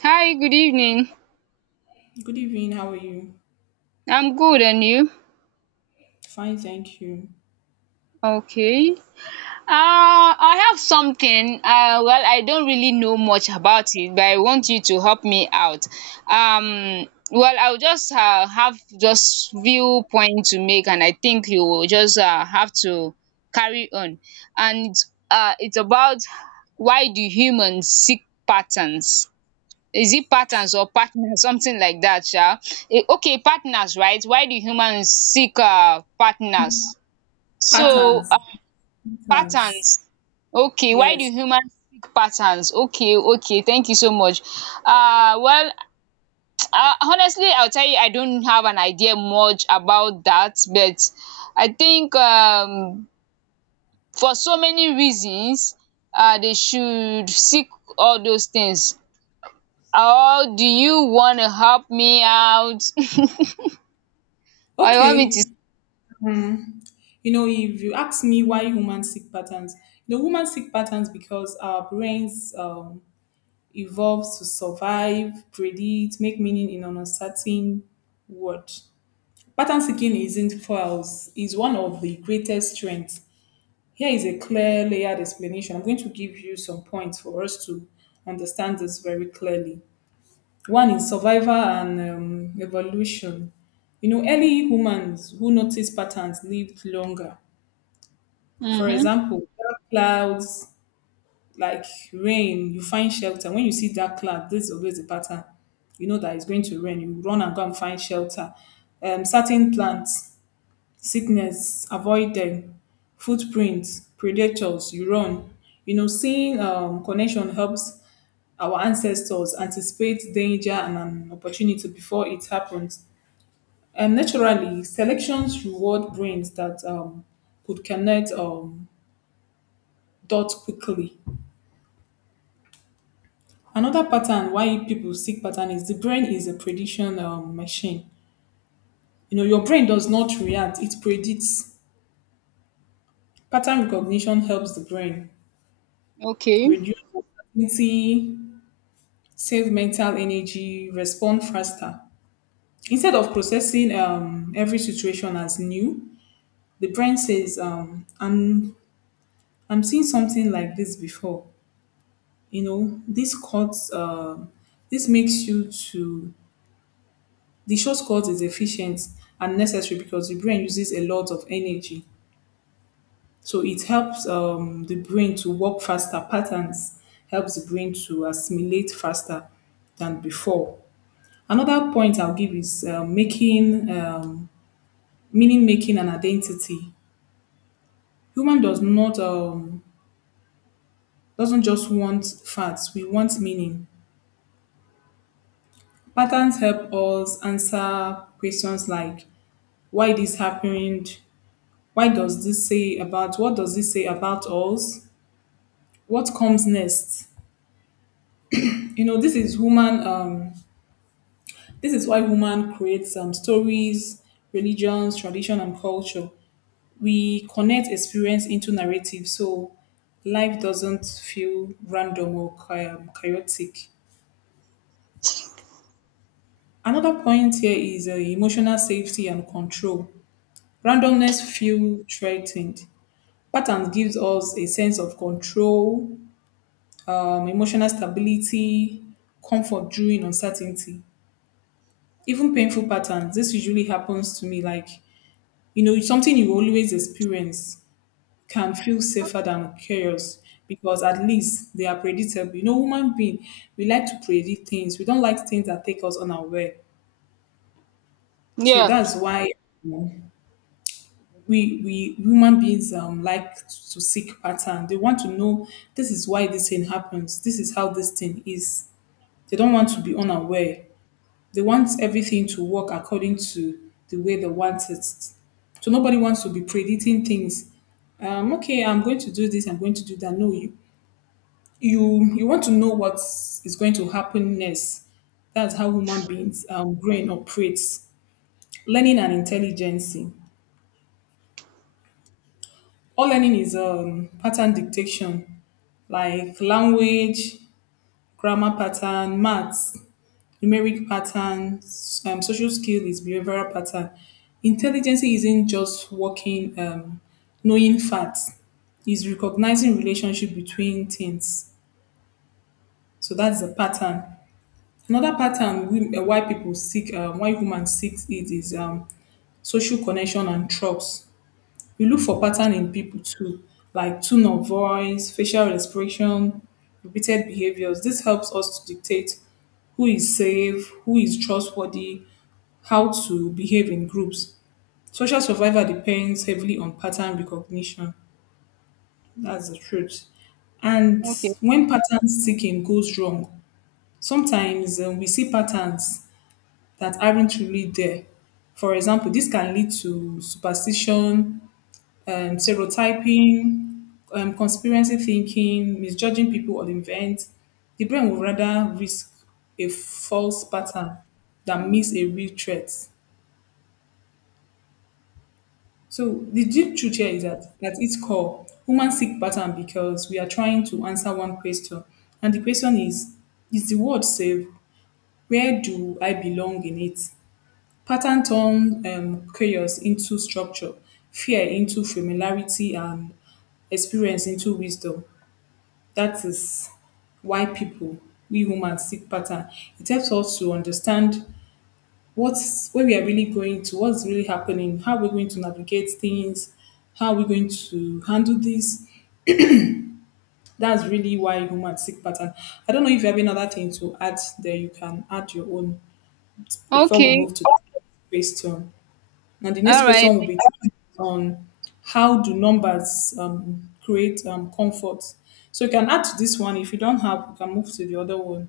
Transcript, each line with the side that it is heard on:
right: Hi, good evening.
left: Good evening. How are you?
right: I'm good, and you?
left: Fine, thank you.
right: Okay. I have something. Well, I don't really know much about it, but I want you to help me out. Um, well, I'll just have just few point to make, and I think you will just have to carry on. And it's about why do humans seek patterns? Is it patterns or partners something like that sha? Okay, partners, right? Why do humans seek partners? so
left: Patterns,
right: um patterns
left: patterns.
right: Okay, why do
left: Yes.
right: humans seek patterns? Okay, okay, thank you so much. Well, honestly, I'll tell you, I don't have an idea much about that, but I think for so many reasons they should seek all those things. Oh, do you want to help me out? Oh, you want me to.
left: Okay. Hmm. You know, if you ask me why humans seek patterns, you know, humans seek patterns because our brains evolved to survive, predict, make meaning in an uncertain world. Pattern seeking isn't false; is one of the greatest strengths. Here is a clear layered explanation. I'm going to give you some points for us to understand this very clearly. One is survival and evolution. You know, early humans who noticed patterns lived longer. For
right: Mm-hmm.
left: example, dark clouds like rain, you find shelter. When you see dark cloud, there's always a pattern. You know that it's going to rain. You run and go and find shelter. Certain plants, sickness, avoid them. Footprints, predators, you run. You know, seeing connection helps our ancestors anticipate danger and an opportunity before it happens. And naturally, selections reward brains that could connect dots quickly. Another pattern why people seek pattern is the brain is a prediction machine. You know, your brain does not react; it predicts. Pattern recognition helps the brain
right: Okay.
left: reduce uncertainty, save mental energy, respond faster. Instead of processing every situation as new, the brain says, I'm seeing something like this before. You know, this this makes you to, the shortcut is efficient and necessary because the brain uses a lot of energy. So it helps the brain to work faster. Patterns helps the brain to assimilate faster than before. Another point I'll give is making meaning making an identity. Human does not Doesn't just want facts, we want meaning. Patterns help us answer questions like why this happened, why does this say about what does this say about us? What comes next? You know, this is why human creates stories, religions, tradition and culture. We connect experience into narrative so life doesn't feel random or chaotic. Another point here is emotional safety and control. Randomness feel threatened. Patterns gives us a sense of control, emotional stability, comfort during uncertainty. Even painful patterns, this usually happens to me like, you know, something you always experience can feel safer than chaos because at least they are predictable. You know, human being, we like to predict things. We don't like things that take us unaware. So
right: Yeah.
left: that's why, you know, we human beings like to seek pattern. They want to know this is why this thing happens. This is how this thing is. They don't want to be unaware. They want everything to work according to the way they want it. So nobody wants to be predicting things. Okay, I'm going to do this. I'm going to do that. No, you want to know what is going to happen next. That's how human beings brain operates. Learning and intelligence. All learning is pattern dictation, like language, grammar pattern, maths, numeric pattern, social skill is behavioral pattern. Intelligence isn't just knowing facts, it's recognizing relationship between things. So that's a pattern. Another pattern we, why people seek, why humans seek it is social connection and trust. We look for pattern in people too, like tone of voice, facial expression, repeated behaviors. This helps us to dictate who is safe, who is trustworthy, how to behave in groups. Social survival depends heavily on pattern recognition. That's the truth. And
right: Okay.
left: when pattern seeking goes wrong, sometimes we see patterns that aren't really there. For example, this can lead to superstition, stereotyping, conspiracy thinking, misjudging people or events. The brain would rather risk a false pattern than miss a real threat. So the deep truth here is that at its core, humans seek pattern because we are trying to answer one question, and the question is the world safe? Where do I belong in it? Pattern turn chaos into structure, fear into familiarity, and experience into wisdom. That is why people, we humans, seek pattern. It helps us to understand what's where we are really going to, what's really happening, how we're going to navigate things, how we're going to handle this. That's really why humans seek pattern. I don't know if you have another thing to add there. You can add your own before we
right: Okay.
left: move to the next question. Now, the next
right: All
left: question
right: right.
left: will be on how do numbers create comfort. So you can add to this one if you don't have. You can move to the other one.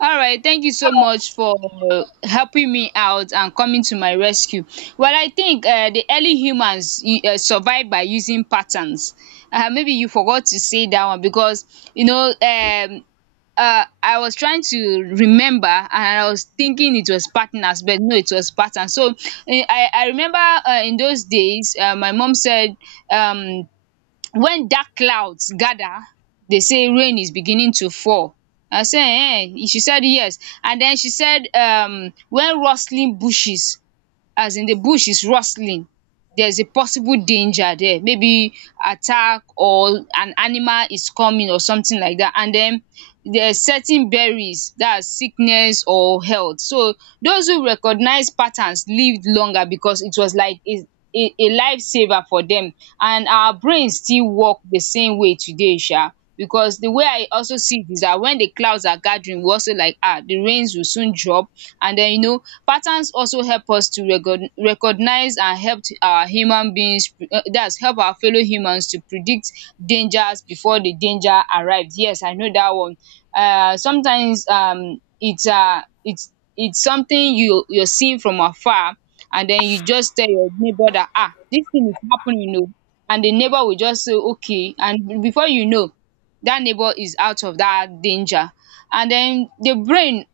right: All right. Thank you so much for helping me out and coming to my rescue. Well, I think the early humans survived by using patterns. Maybe you forgot to say that one because, you know, I was trying to remember and I was thinking it was partners, but no, it was patterns. So I remember in those days, my mom said, um, when dark clouds gather they say rain is beginning to fall. I say ehen. She said yes. And then she said when rustling bushes, as in the bush is rustling, there's a possible danger there, maybe attack or an animal is coming or something like that. And then there are certain berries, that's sickness or health. So those who recognize patterns lived longer because it was like a a lifesaver for them, and our brains still work the same way today. Because the way I also see it is that when the clouds are gathering, we also like, ah, the rains will soon drop. And then, you know, patterns also help us to recognize and help to our human beings, that's help our fellow humans to predict dangers before the danger arrives. Yes, I know that one. Sometimes it's it's something you, you're seeing from afar, and then you just tell your neighbor that, ah, this thing is happening o, and the neighbor will just say okay, and before you know, that neighbor is out of that danger. And then the brain,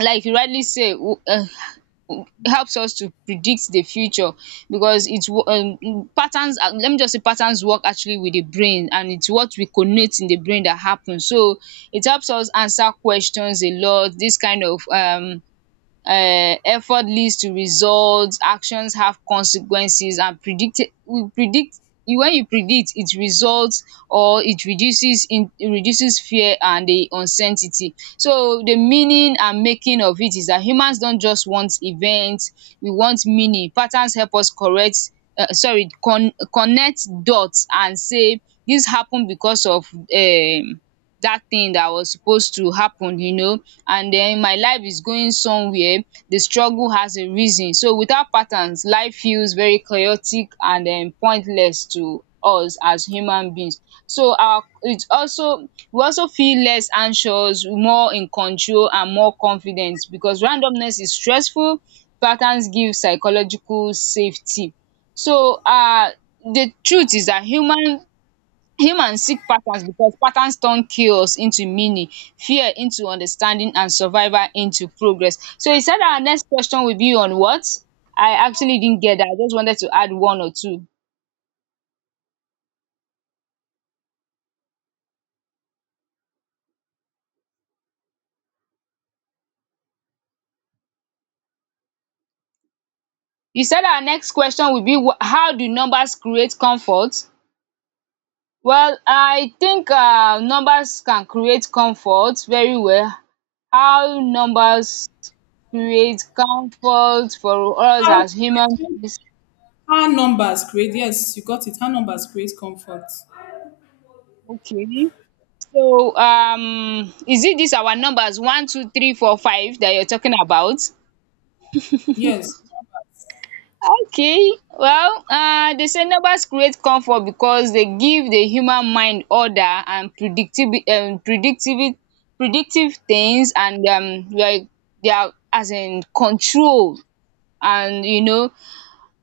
right: like you rightly say, um helps us to predict the future because it's patterns. Let me just say patterns work actually with the brain, and it's what we connect in the brain that happens. So it helps us answer questions a lot. This kind of effort leads to results, actions have consequences, and predict we predict. When you predict, it results, or it reduces in reduces fear and the uncertainty. So the meaning and making of it is that humans don't just want events, we want meaning. Patterns help us correct, sorry, connect dots and say this happen because of um that thing that was supposed to happen, you know, and then my life is going somewhere, the struggle has a reason. So without patterns, life feels very chaotic and pointless to us as human beings. So our it also, we also feel less anxious, more in control, and more confident because randomness is stressful. Patterns give psychological safety. So the truth is that humans seek patterns because patterns turn chaos into meaning, fear into understanding, and survival into progress. So he said our next question will be on what. I actually didn't get that. I just wanted to add one or two. He said our next question will be how do numbers create comfort. Well, I think numbers can create comfort very well. How numbers create comfort for us
left: how
right: as humans is
left: how numbers create, yes, you got it. How numbers create comfort.
right: okay. So is it this our numbers one, two, three, four, five that you're talking about?
left: Yes.
right: Okay, well, they say numbers create comfort because they give the human mind order and predictive, predictive things, and like, they are as in control. And, you know,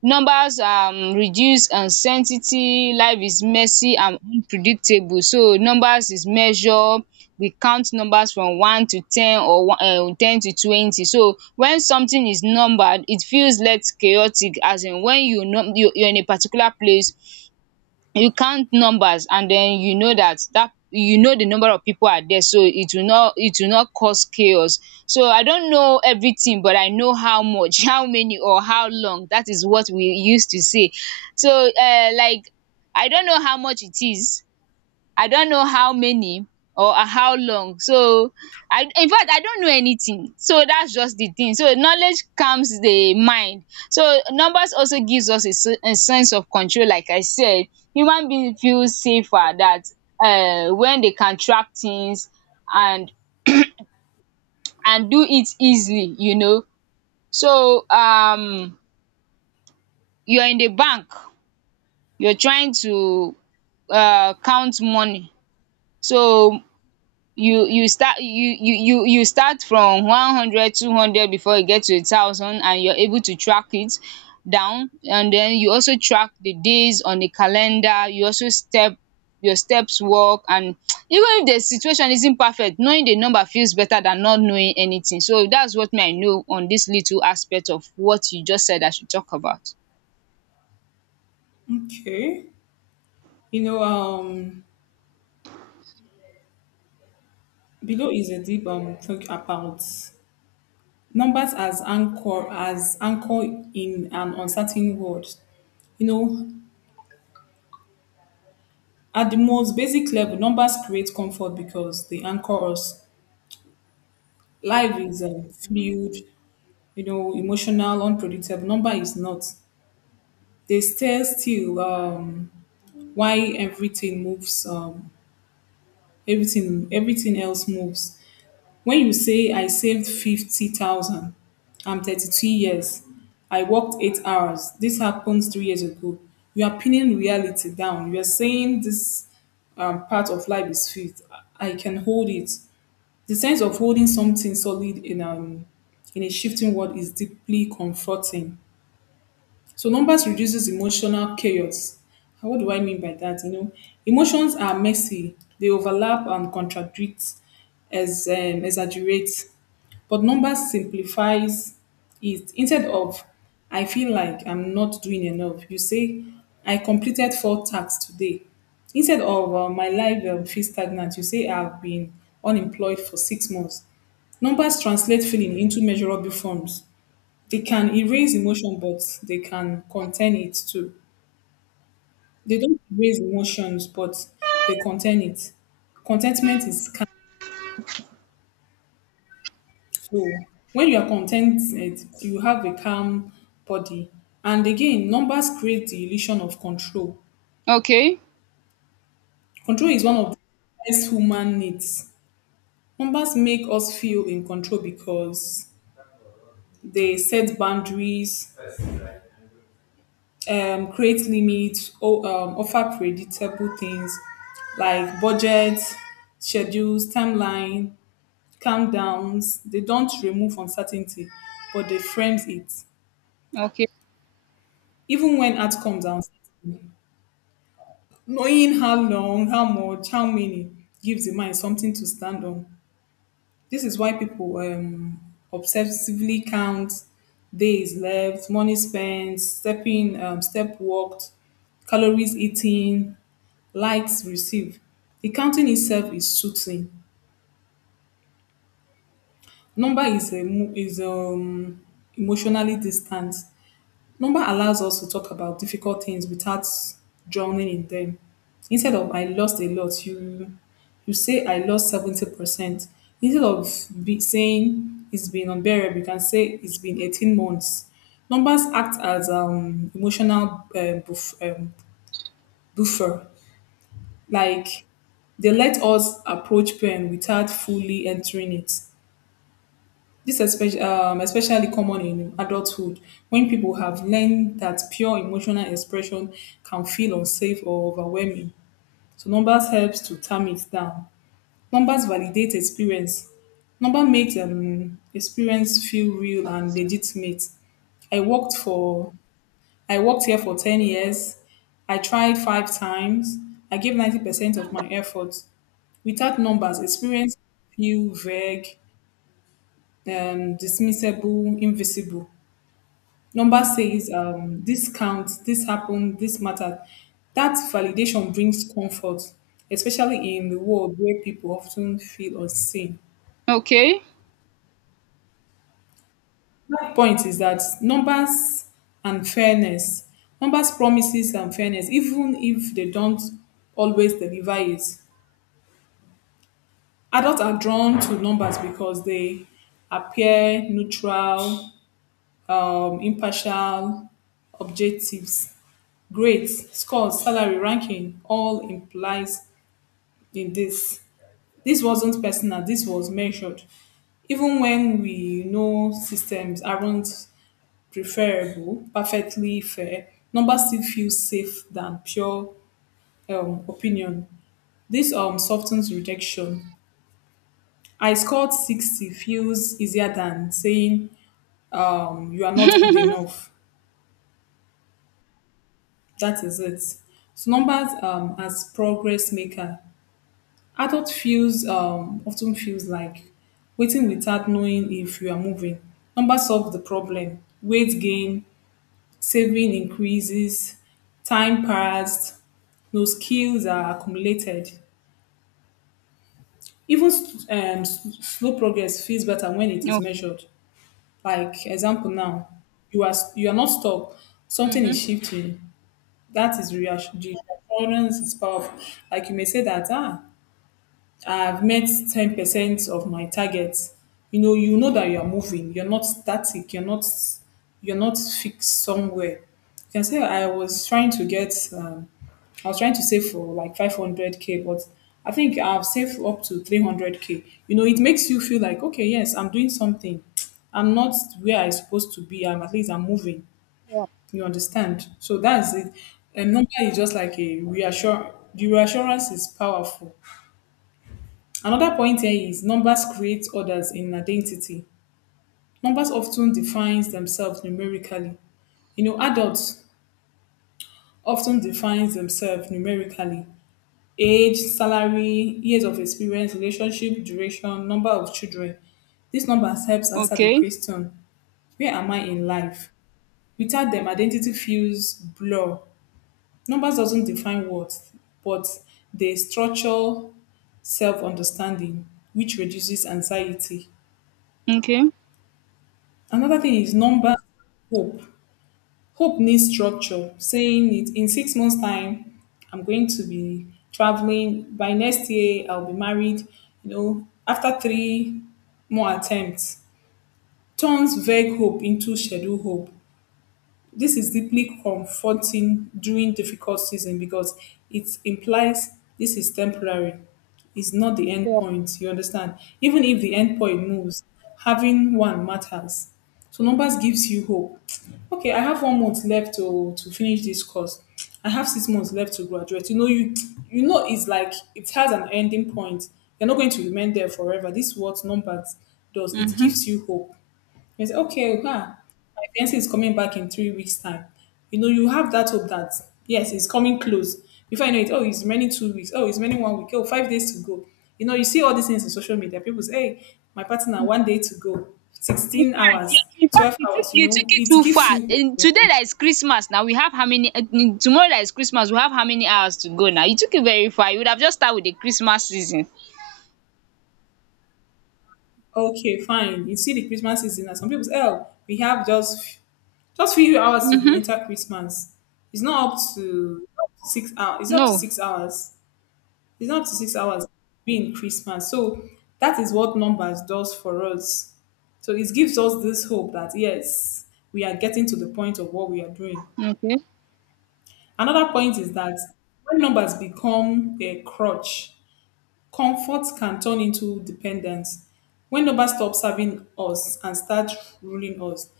right: numbers reduce uncertainty. Life is messy and unpredictable, so numbers is measure. We count numbers from 1 to 10, or one, 10 to 20. So when something is numbered, it feels less chaotic. As in, when you num you are in a particular place, you count numbers, and then you know that you know the number of people are there, so it will not, it will not cause chaos. So I don't know everything, but I know how much, how many, or how long. That is what we used to say. So like, I don't know how much it is, I don't know how many, or how long. So I, infact I don't know anything. So that's just the thing. So knowledge calms the mind. So numbers also gives us a a sense of control. Like I said, human being feels safer that when they can track things and and do it easily, you know. So you're in the bank, you're trying to count money. So you start you you you you start from one hundred, two hundred before you get to a thousand, and you're able to track it down. And then you also track the days on the calendar, you also step your steps work. And even if the situation isn't perfect, knowing the number feels better than not knowing anything. So that's what me, I know on this little aspect of what you just said I should talk about.
left: Okay. You know, below is a deep talk about numbers as anchor, as anchor in an uncertain world. You know, at the most basic level, numbers create comfort because they anchor us. Life is fluid. You know, emotional, unpredictable. Number is not. They stay still, why everything moves, everything else moves. When you say I saved 50,000, I'm 32 years. I worked 8 hours. This happened 3 years ago. You are pinning reality down. You are saying this part of life is fixed. I can hold it. The sense of holding something solid in a shifting world is deeply comforting. So numbers reduces emotional chaos. And what do I mean by that? You know, emotions are messy. They overlap and contradict, as exaggerate. But numbers simplifies it. Instead of I feel like I'm not doing enough, you say I completed four tasks today. Instead of my life feels stagnant, you say I've been unemployed for 6 months. Numbers translate feeling into measurable forms. They can erase emotion, but they can contain it too. They don't erase emotions, but they contain it. Contentment is calm. So when you are contented, you have a calm body. And again, numbers create the illusion of control.
right: Okay.
left: Control is one of the best human needs. Numbers make us feel in control because they set boundaries, create limits, offer predictable things like budgets, schedules, timeline, countdowns. They don't remove uncertainty, but they frames it.
right: Okay.
left: Even when art comes out, knowing how long, how much, how many gives the mind something to stand on. This is why people obsessively count days left, money spent, step walked, calories eaten, likes received. The counting itself is soothing. Number is emotionally distant. Number allows us to talk about difficult things without drowning in them. Instead of I lost a lot, you say I lost 70%. Instead of be saying it's been unbearable, you can say it's been 18 months. Numbers act as emotional buffer. Like they let us approach pain without fully entering it. This is especially especially common in adulthood when people have learned that pure emotional expression can feel unsafe or overwhelming. So numbers helps to tame it down. Numbers validate experience. Number makes experience feel real and legitimate. I worked for I worked here for 10 years. I tried five times. I gave 90% of my effort. Without numbers, experience feel vague, dismissible, invisible. Number says, this counts, this happened, this mattered. That validation brings comfort, especially in the world where people often feel unseen.
right: Okay.
left: My point is that numbers and fairness, numbers promises and fairness, even if they don't always deliver it. Adults are drawn to numbers because they appear neutral, impartial, objectives, grades, scores, salary, ranking, all implies in this. This wasn't personal, this was measured. Even when we know systems aren't perfectly fair, numbers still feel safe than pure opinion. This softens rejection. I scored 60 feels easier than saying you are not good enough. That is it. So numbers as progress maker. Adult feels often feels like waiting without knowing if you are moving. Numbers solve the problem. Weight gain, saving increases, time passed, no skills are accumulated. Even slow progress feels better when it is
right: No.
left: measured. Like example now, you are not stuck. Something is
right: Mm-hmm.
left: shifting. That is reassurance. The reassurance is powerful. Like you may say that ah, I've met 10% of my targets. You know that you are moving. You're not static. You're not fixed somewhere. You can say I was trying to save for like 500k, but I think I've saved up to 300k. You know, it makes you feel like, okay, yes, I'm doing something. I'm not where I'm supposed to be. I'm at least I'm moving. You understand? So that's it. A number is just like a reassure. The reassurance is powerful. Another point here is numbers create others in identity. Numbers often defines themselves numerically. You know, adults often defines themselves numerically. Age, salary, years of experience, relationship, duration, number of children. These numbers helps answer the
right: Okay.
left: question, where am I in life? Without them, identity feels blur. Numbers doesn't define worth, but they structure self-understanding, which reduces anxiety.
right: Okay.
left: Another thing is number hope. Hope needs structure, saying it in 6 months' time, I'm going to be traveling. By next year, I'll be married. You know, after three more attempts, turns vague hope into scheduled hope. This is deeply comforting during difficult season because it implies this is temporary. It's not the end point. You understand? Even if the end point moves, having one matters. So numbers gives you hope. Okay, I have one month left to finish this course. I have 6 months left to graduate. You know, you know it's like it has an ending point. You're not going to remain there forever. This is what numbers does. It
right: Mm-hmm.
left: gives you hope. It's okay, huh? My fiancé is coming back in 3 weeks' time. You know, you have that hope that yes, it's coming close. Before I know it, oh, it's many 2 weeks. Oh, it's many one week. Oh, 5 days to go. You know, you see all these things on social media. People say, hey, my partner, one day to go,
right: In
left: sixteen
right: fact, you,
left: hours,
right: in fact,
left: twelve
right: you took,
left: hours. You
right: you took
left: know,
right: it
left: it
right: too
left: gives
right: far.
left: you
right: In today
left: hope.
right: that is Christmas now, we have how many tomorrow that is Christmas, we have how many hours to go now? You took it very far. You would have just started with the Christmas season.
left: Okay, fine. You see the Christmas season, and some people say, oh, we have just few hours to be
right: Mm-hmm.
left: enter Christmas. It's not up to 6 hours. It's up to
right: No.
left: 6 hours. It's not up to 6 hours being Christmas. So that is what numbers does for us. So it gives us this hope that yes, we are getting to the point of what we are doing.
right: Okay.
left: Another point is that when numbers become a crutch, comfort can turn into dependence. When numbers stop serving us and start ruling us,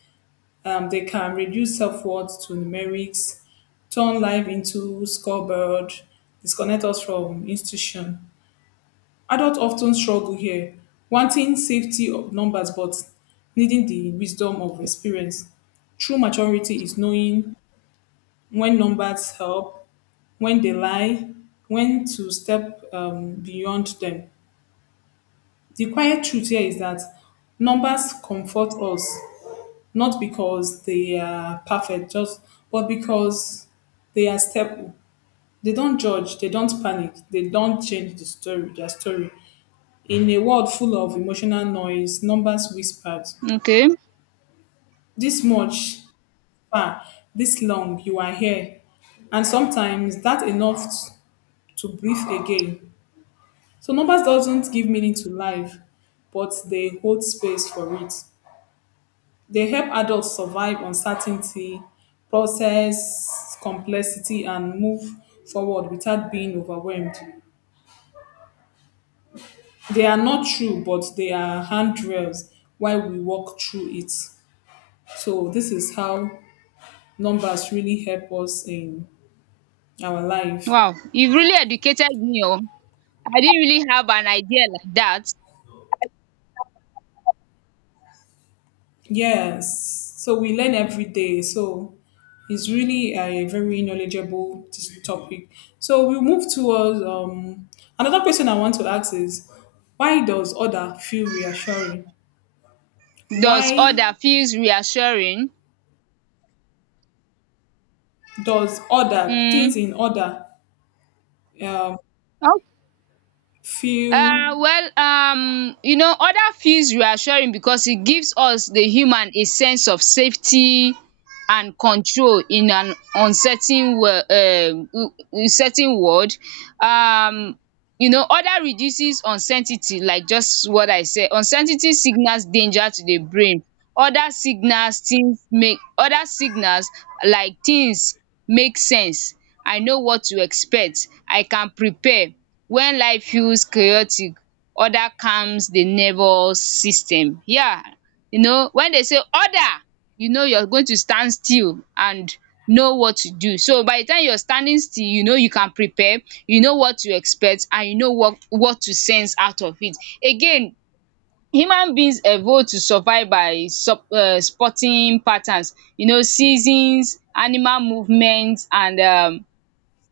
left: they can reduce self worth to numerics, turn life into scoreboard, disconnect us from institution. Adults often struggle here, wanting safety of numbers but needing the wisdom of experience. True maturity is knowing when numbers help, when they lie, when to step beyond them. The quiet truth here is that numbers comfort us not because they are perfect, just but because they are stable. They don't judge, they don't panic, they don't change the story, their story. In a world full of emotional noise, numbers whispered,
right: Okay.
left: this much, far, this long, you are here. And sometimes that enough to breathe again. So numbers doesn't give meaning to life, but they hold space for it. They help adults survive uncertainty, process complexity, and move forward without being overwhelmed. They are not true, but they are handrails while we walk through it. So this is how numbers really help us in our life.
right: Wow. You've really educated me. Oh. I didn't really have an idea like that.
left: Yes. So we learn every day. So it's really a very knowledgeable topic. So we move towards another question I want to ask is why does order feel reassuring?
right: Does
left: Why
right: order feels reassuring?
left: does order, things
right: Mm.
left: in order, um, feel?
right: Well, you know, oda feels reassuring becos e gives us the human a sense of safety and control in an uncertain uncertain world. um you know, oda reduces uncertainty, like just what I said. Uncertainty signals danger to the brain. Other signals, things make other signals, like things make sense. I know what to expect. I can prepare. When life feels chaotic, order calms the nervous system. Yeah. You know, when they say order, you know you're going to stand still and know what to do. So by the time you're standing still, you know you can prepare, you know what to expect, and you know what to sense out of it. Again, human beings evolve to survive by sup spotting patterns, you know, seasons, animal movement, and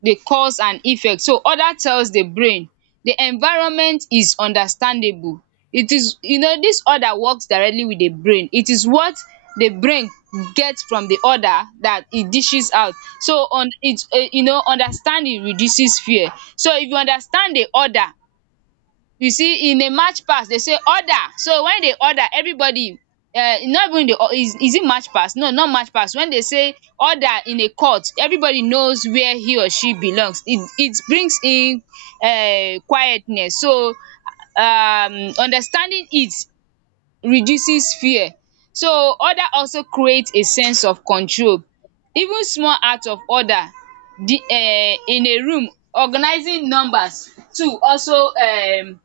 right: the cause and effect. So other tells the brain the environment is understandable. It is, you know, this other works directly with the brain. It is what the brain gets from the other that it dishes out. So on it, you know, understanding reduces fear. So if you understand the other, you see in a march past they say order. So when they order everybody, not even the, oh, is it march past, no, not march past, when they say order in a court, everybody knows where he or she belongs. It brings in quietness. So understanding it reduces fear. So order also creates a sense of control. Even small act of order, the, in a room, organizing numbers too also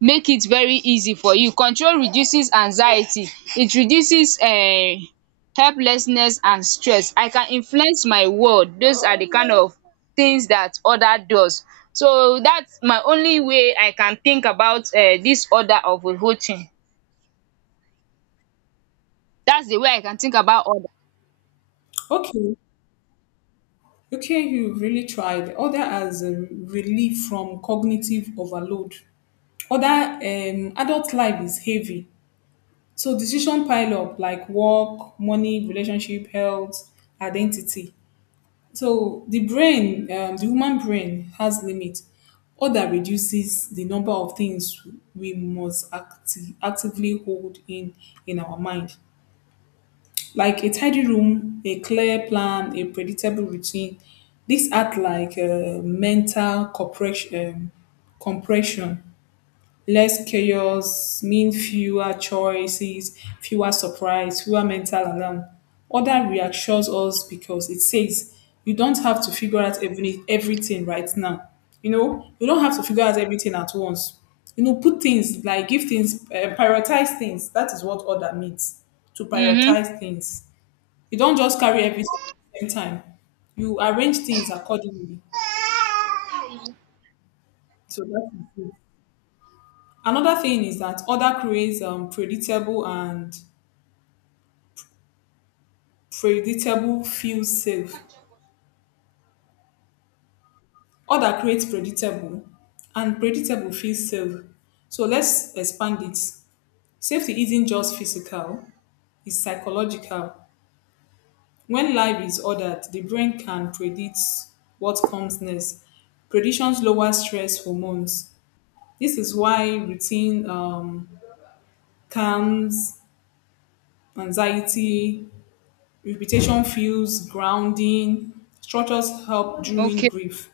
right: make it very easy for you. Control reduces anxiety, it reduces helplessness and stress. I can influence my world. Those are the kind of things that order does. So that's my only way I can think about this order of a whole thing. That's the way I can think about order.
left: Okay? Okay, you really tried. Order as a relief from cognitive overload. Other adult life is heavy, so decision pile up like work, money, relationship, health, identity. So the human brain has limit. All that reduces the number of things we must actively hold in our mind, like a tidy room, a clear plan, a predictable routine. These act like mental compression. Less chaos means fewer choices, fewer surprise, fewer mental alarm. Order reassures us because it says you don't have to figure out everything right now. You know, you don't have to figure out everything at once. You know, put things like give things, prioritize things. That is what order means to
right: Hmm.
left: prioritize things. You don't just carry everything at the same time, you arrange things accordingly. So that is it. Another thing is that order creates predictable, and predictable feels safe. Order creates predictable, and predictable feels safe. So let's expand it. Safety isn't just physical, it's psychological. When life is ordered, the brain can predict what comes next. Predictions lower stress hormones. This is why routine calms anxiety, repetition feels grounding, structures help during
right: Okay.
left: grief.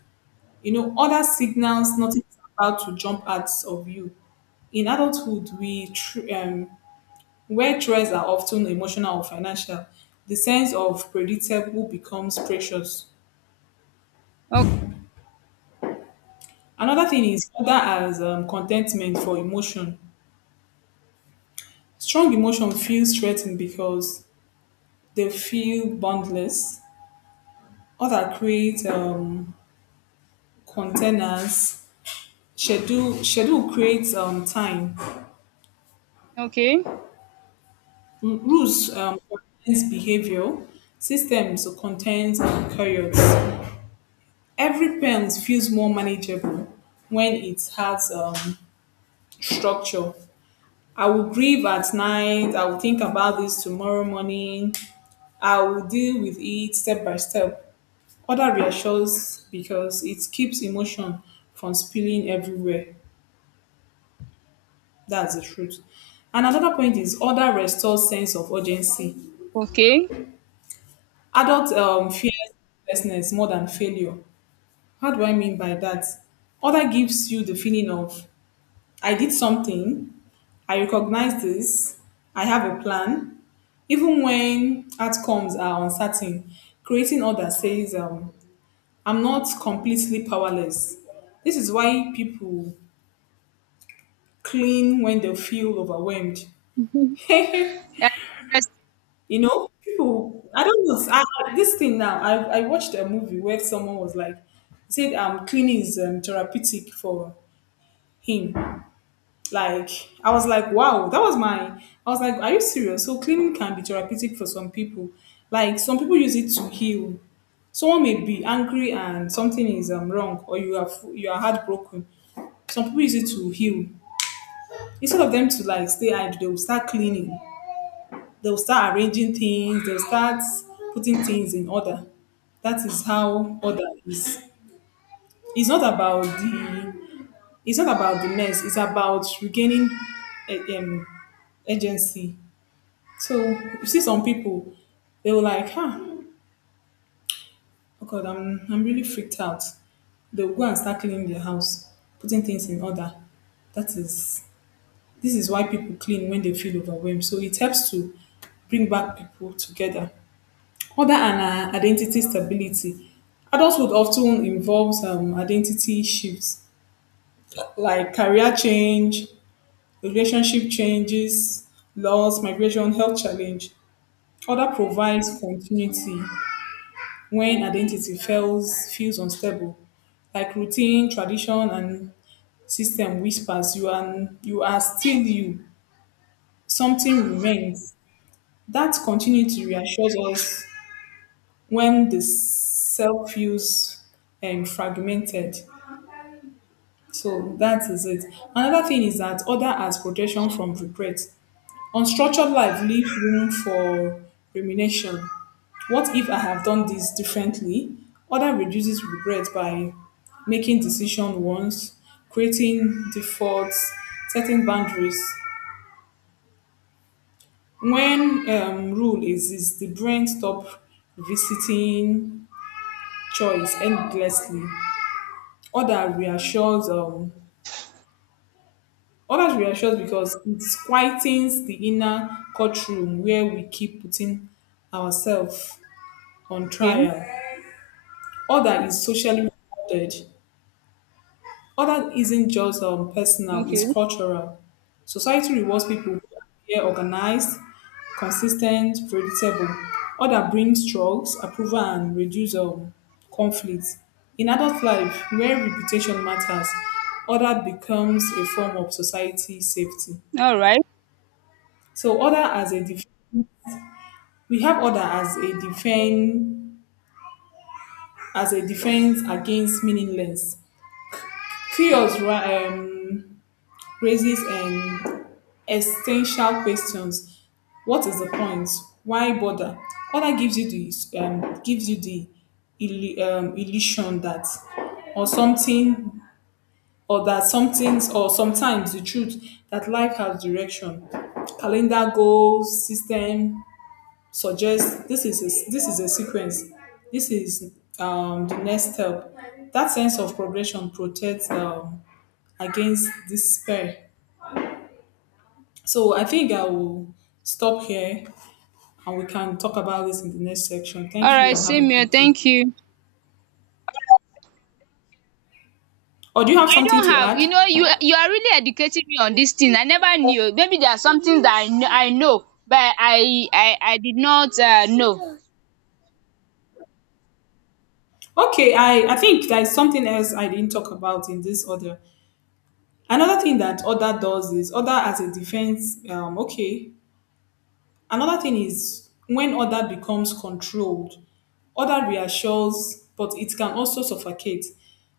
left: You know, other signals nothing is about to jump out of you. In adulthood, where threats are often emotional or financial, the sense of predictable becomes precious.
right: Okay.
left: Another thing is other as contentment for emotion. Strong emotion feels threatened because they feel boundless. Other create containers. Schedule creates time.
right: Okay.
left: Rules contains behavior, systems contains chariots. Every pen feels more manageable when it has structure. I will grieve at night. I will think about this tomorrow morning. I will deal with it step by step. Order reassures because it keeps emotion from spilling everywhere. That's the truth. And another point is order restores sense of urgency.
right: Okay.
left: Adult fear helplessness more than failure. How do I mean by that? Other gives you the feeling of I did something, I recognize this, I have a plan, even when outcomes are uncertain. Creating order says I'm not completely powerless. This is why people clean when they feel overwhelmed. you
right: That's
left: people. I don't know, this thing now. I watched a movie where someone was like said cleaning is therapeutic for him. Like I was like, wow, that was my I was like, are you serious? So cleaning can be therapeutic for some people. Like some people use it to heal. Someone may be angry and something is wrong, or you are heartbroken. Some people use it to heal. Instead of them to like stay idle, they will start cleaning. They will start arranging things. They'll start putting things in order. That is how order is. It's not about the mess. It's about regaining eh, um, agency. So you see some people, they were like, huh, oh God, I'm really freaked out. They'll go and start cleaning their house, putting things in order. That is, this is why people clean when they feel overwhelmed. So it helps to bring back people together. Other and identity stability. Adulthood often involves identity shifts like career change, relationship changes, laws, migration, health challenge. Other provides continuity when identity feels unstable, like routine, tradition, and system whispers you are still you. Something remains. That continuity reassures us when the self feels fragmented. So that is it. Another thing is that order as protection from regret. Unstructured life leaves room for rumination. What if I have done this differently? Other reduces regret by making decision once, creating defaults, setting boundaries. When rule exists, the brain stop visiting choice endlessly. Other reassures um, others reassures because it quietens the inner courtroom where we keep putting ourselves on
right: interesting.
left: trial.
right: Okay.
left: Other is socially rewarded. Order isn't just personal, it's
right: Okay.
left: cultural. Society rewards people who appear organized, consistent, predictable. Order brings trust, approval, and reduce conflict. In adult life, where reputation matters, order becomes a form of society safety.
right: alright
left: So order we have order as a defense against meaningless. Chaos um, raises and essential questions: what is the point? Why bother? All that gives you the illusion that or something or that something or sometimes the truth that life has direction. Calendar goals system suggests this is a sequence. This is the next step. That sense of progression protects against despair. So I think I will stop here and we can talk about this in the next section. Thank you
right: alright
left: and have a
right: same here,
left: good day.
right: thank you.
left: Or do you have
right: I
left: something
right: don't
left: to
right: have.
left: add?
right: You know, you are really educating me on this thing. I never knew. Maybe there are some things that I know, I know, but I did not know.
left: Okay, I think there is something else I didn't talk about in this order. Another thing that order does is order as a defense. Okay. Another thing is when order becomes controlled, order reassures, but it can also suffocate.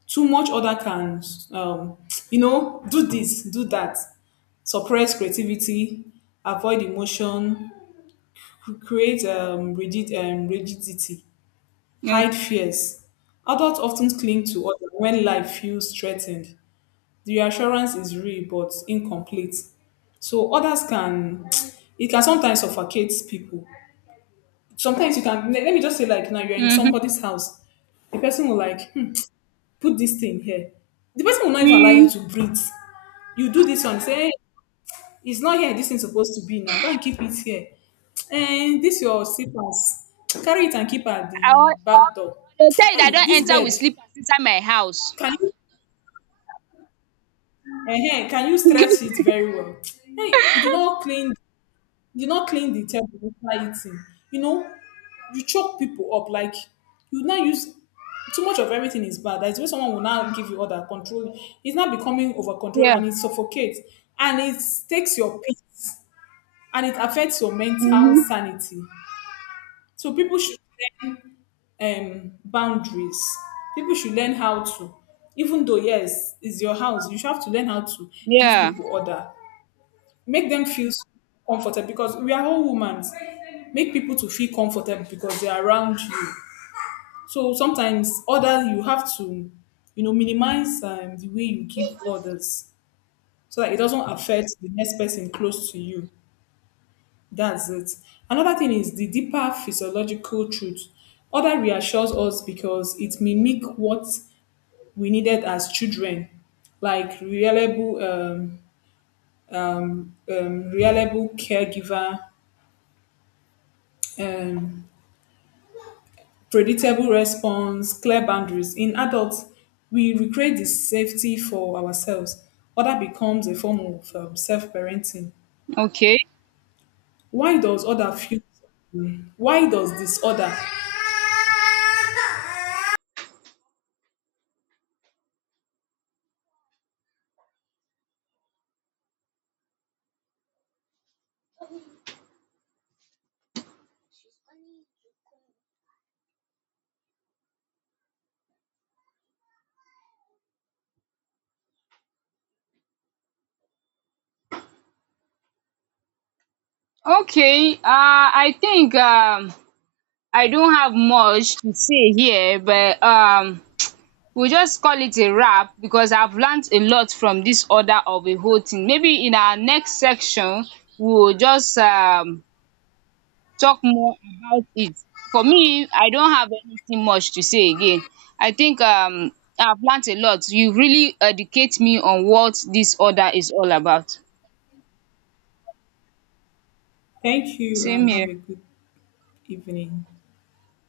left: Too much order can, um, do this, do that, suppress creativity, avoid emotion, create rigidity,
right: No.
left: hide fears. Adults often cling to others when life feels threatened. The reassurance is real but incomplete. So it can sometimes suffocate people. Sometimes you can, let let me just say, like, now you're in
right: Mm-hmm.
left: somebody's house. The person will like, put this thing here. The person will not even allow you
right: Mm.
left: to breathe. You do this one, say, "Eh, it's not here this thing's supposed to be now. Go and keep it here. And this your slippers. Carry it and keep at
right: I, al-
left: the
right: I,
left: back door.
right: the time that I
left: Hey,
right: don't
left: this
right: enter
left: bed.
right: with slippers inside my house.
left: Can you can you stretch it
right: Yeah.
left: very well? Hey, you did not clean the table after eating. You know, you choke people up like you now use too much of everything is bad. That's why someone will now give you order control. It's now becoming over control, and it suffocates and it takes your peace and it affects your mental
right: Mm-hmm.
left: sanity. So people should learn boundaries. People should learn how to, even though yes, it's your house, you should have to learn how to give
right: Yeah.
left: people order, make them feel comfortable, because we are all women. Make people to feel comfortable because they are around you. So sometimes order you have to, minimize the way you give orders so that it doesn't affect the next person close to you. That's it. Another thing is the deeper physiological truth. Other reassures us because it mimic what we needed as children, like reliable caregiver, um, predictable response, clear boundaries. In adults, we recreate the safety for ourselves. Other becomes a form of self-parenting.
right: Okay.
left: Why does other feel? Why does disorder?
right: Okay. I think I don't have much to say here, but we'll just call it a wrap because I've learned a lot from this order of a whole thing. Maybe in our next section, we'll just talk more about it. For me, I don't have anything much to say again. I think I've learned a lot. You really educate me on what this order is all about.
left: Thank you
right: Same
left: and have
right: here.
left: a good evening.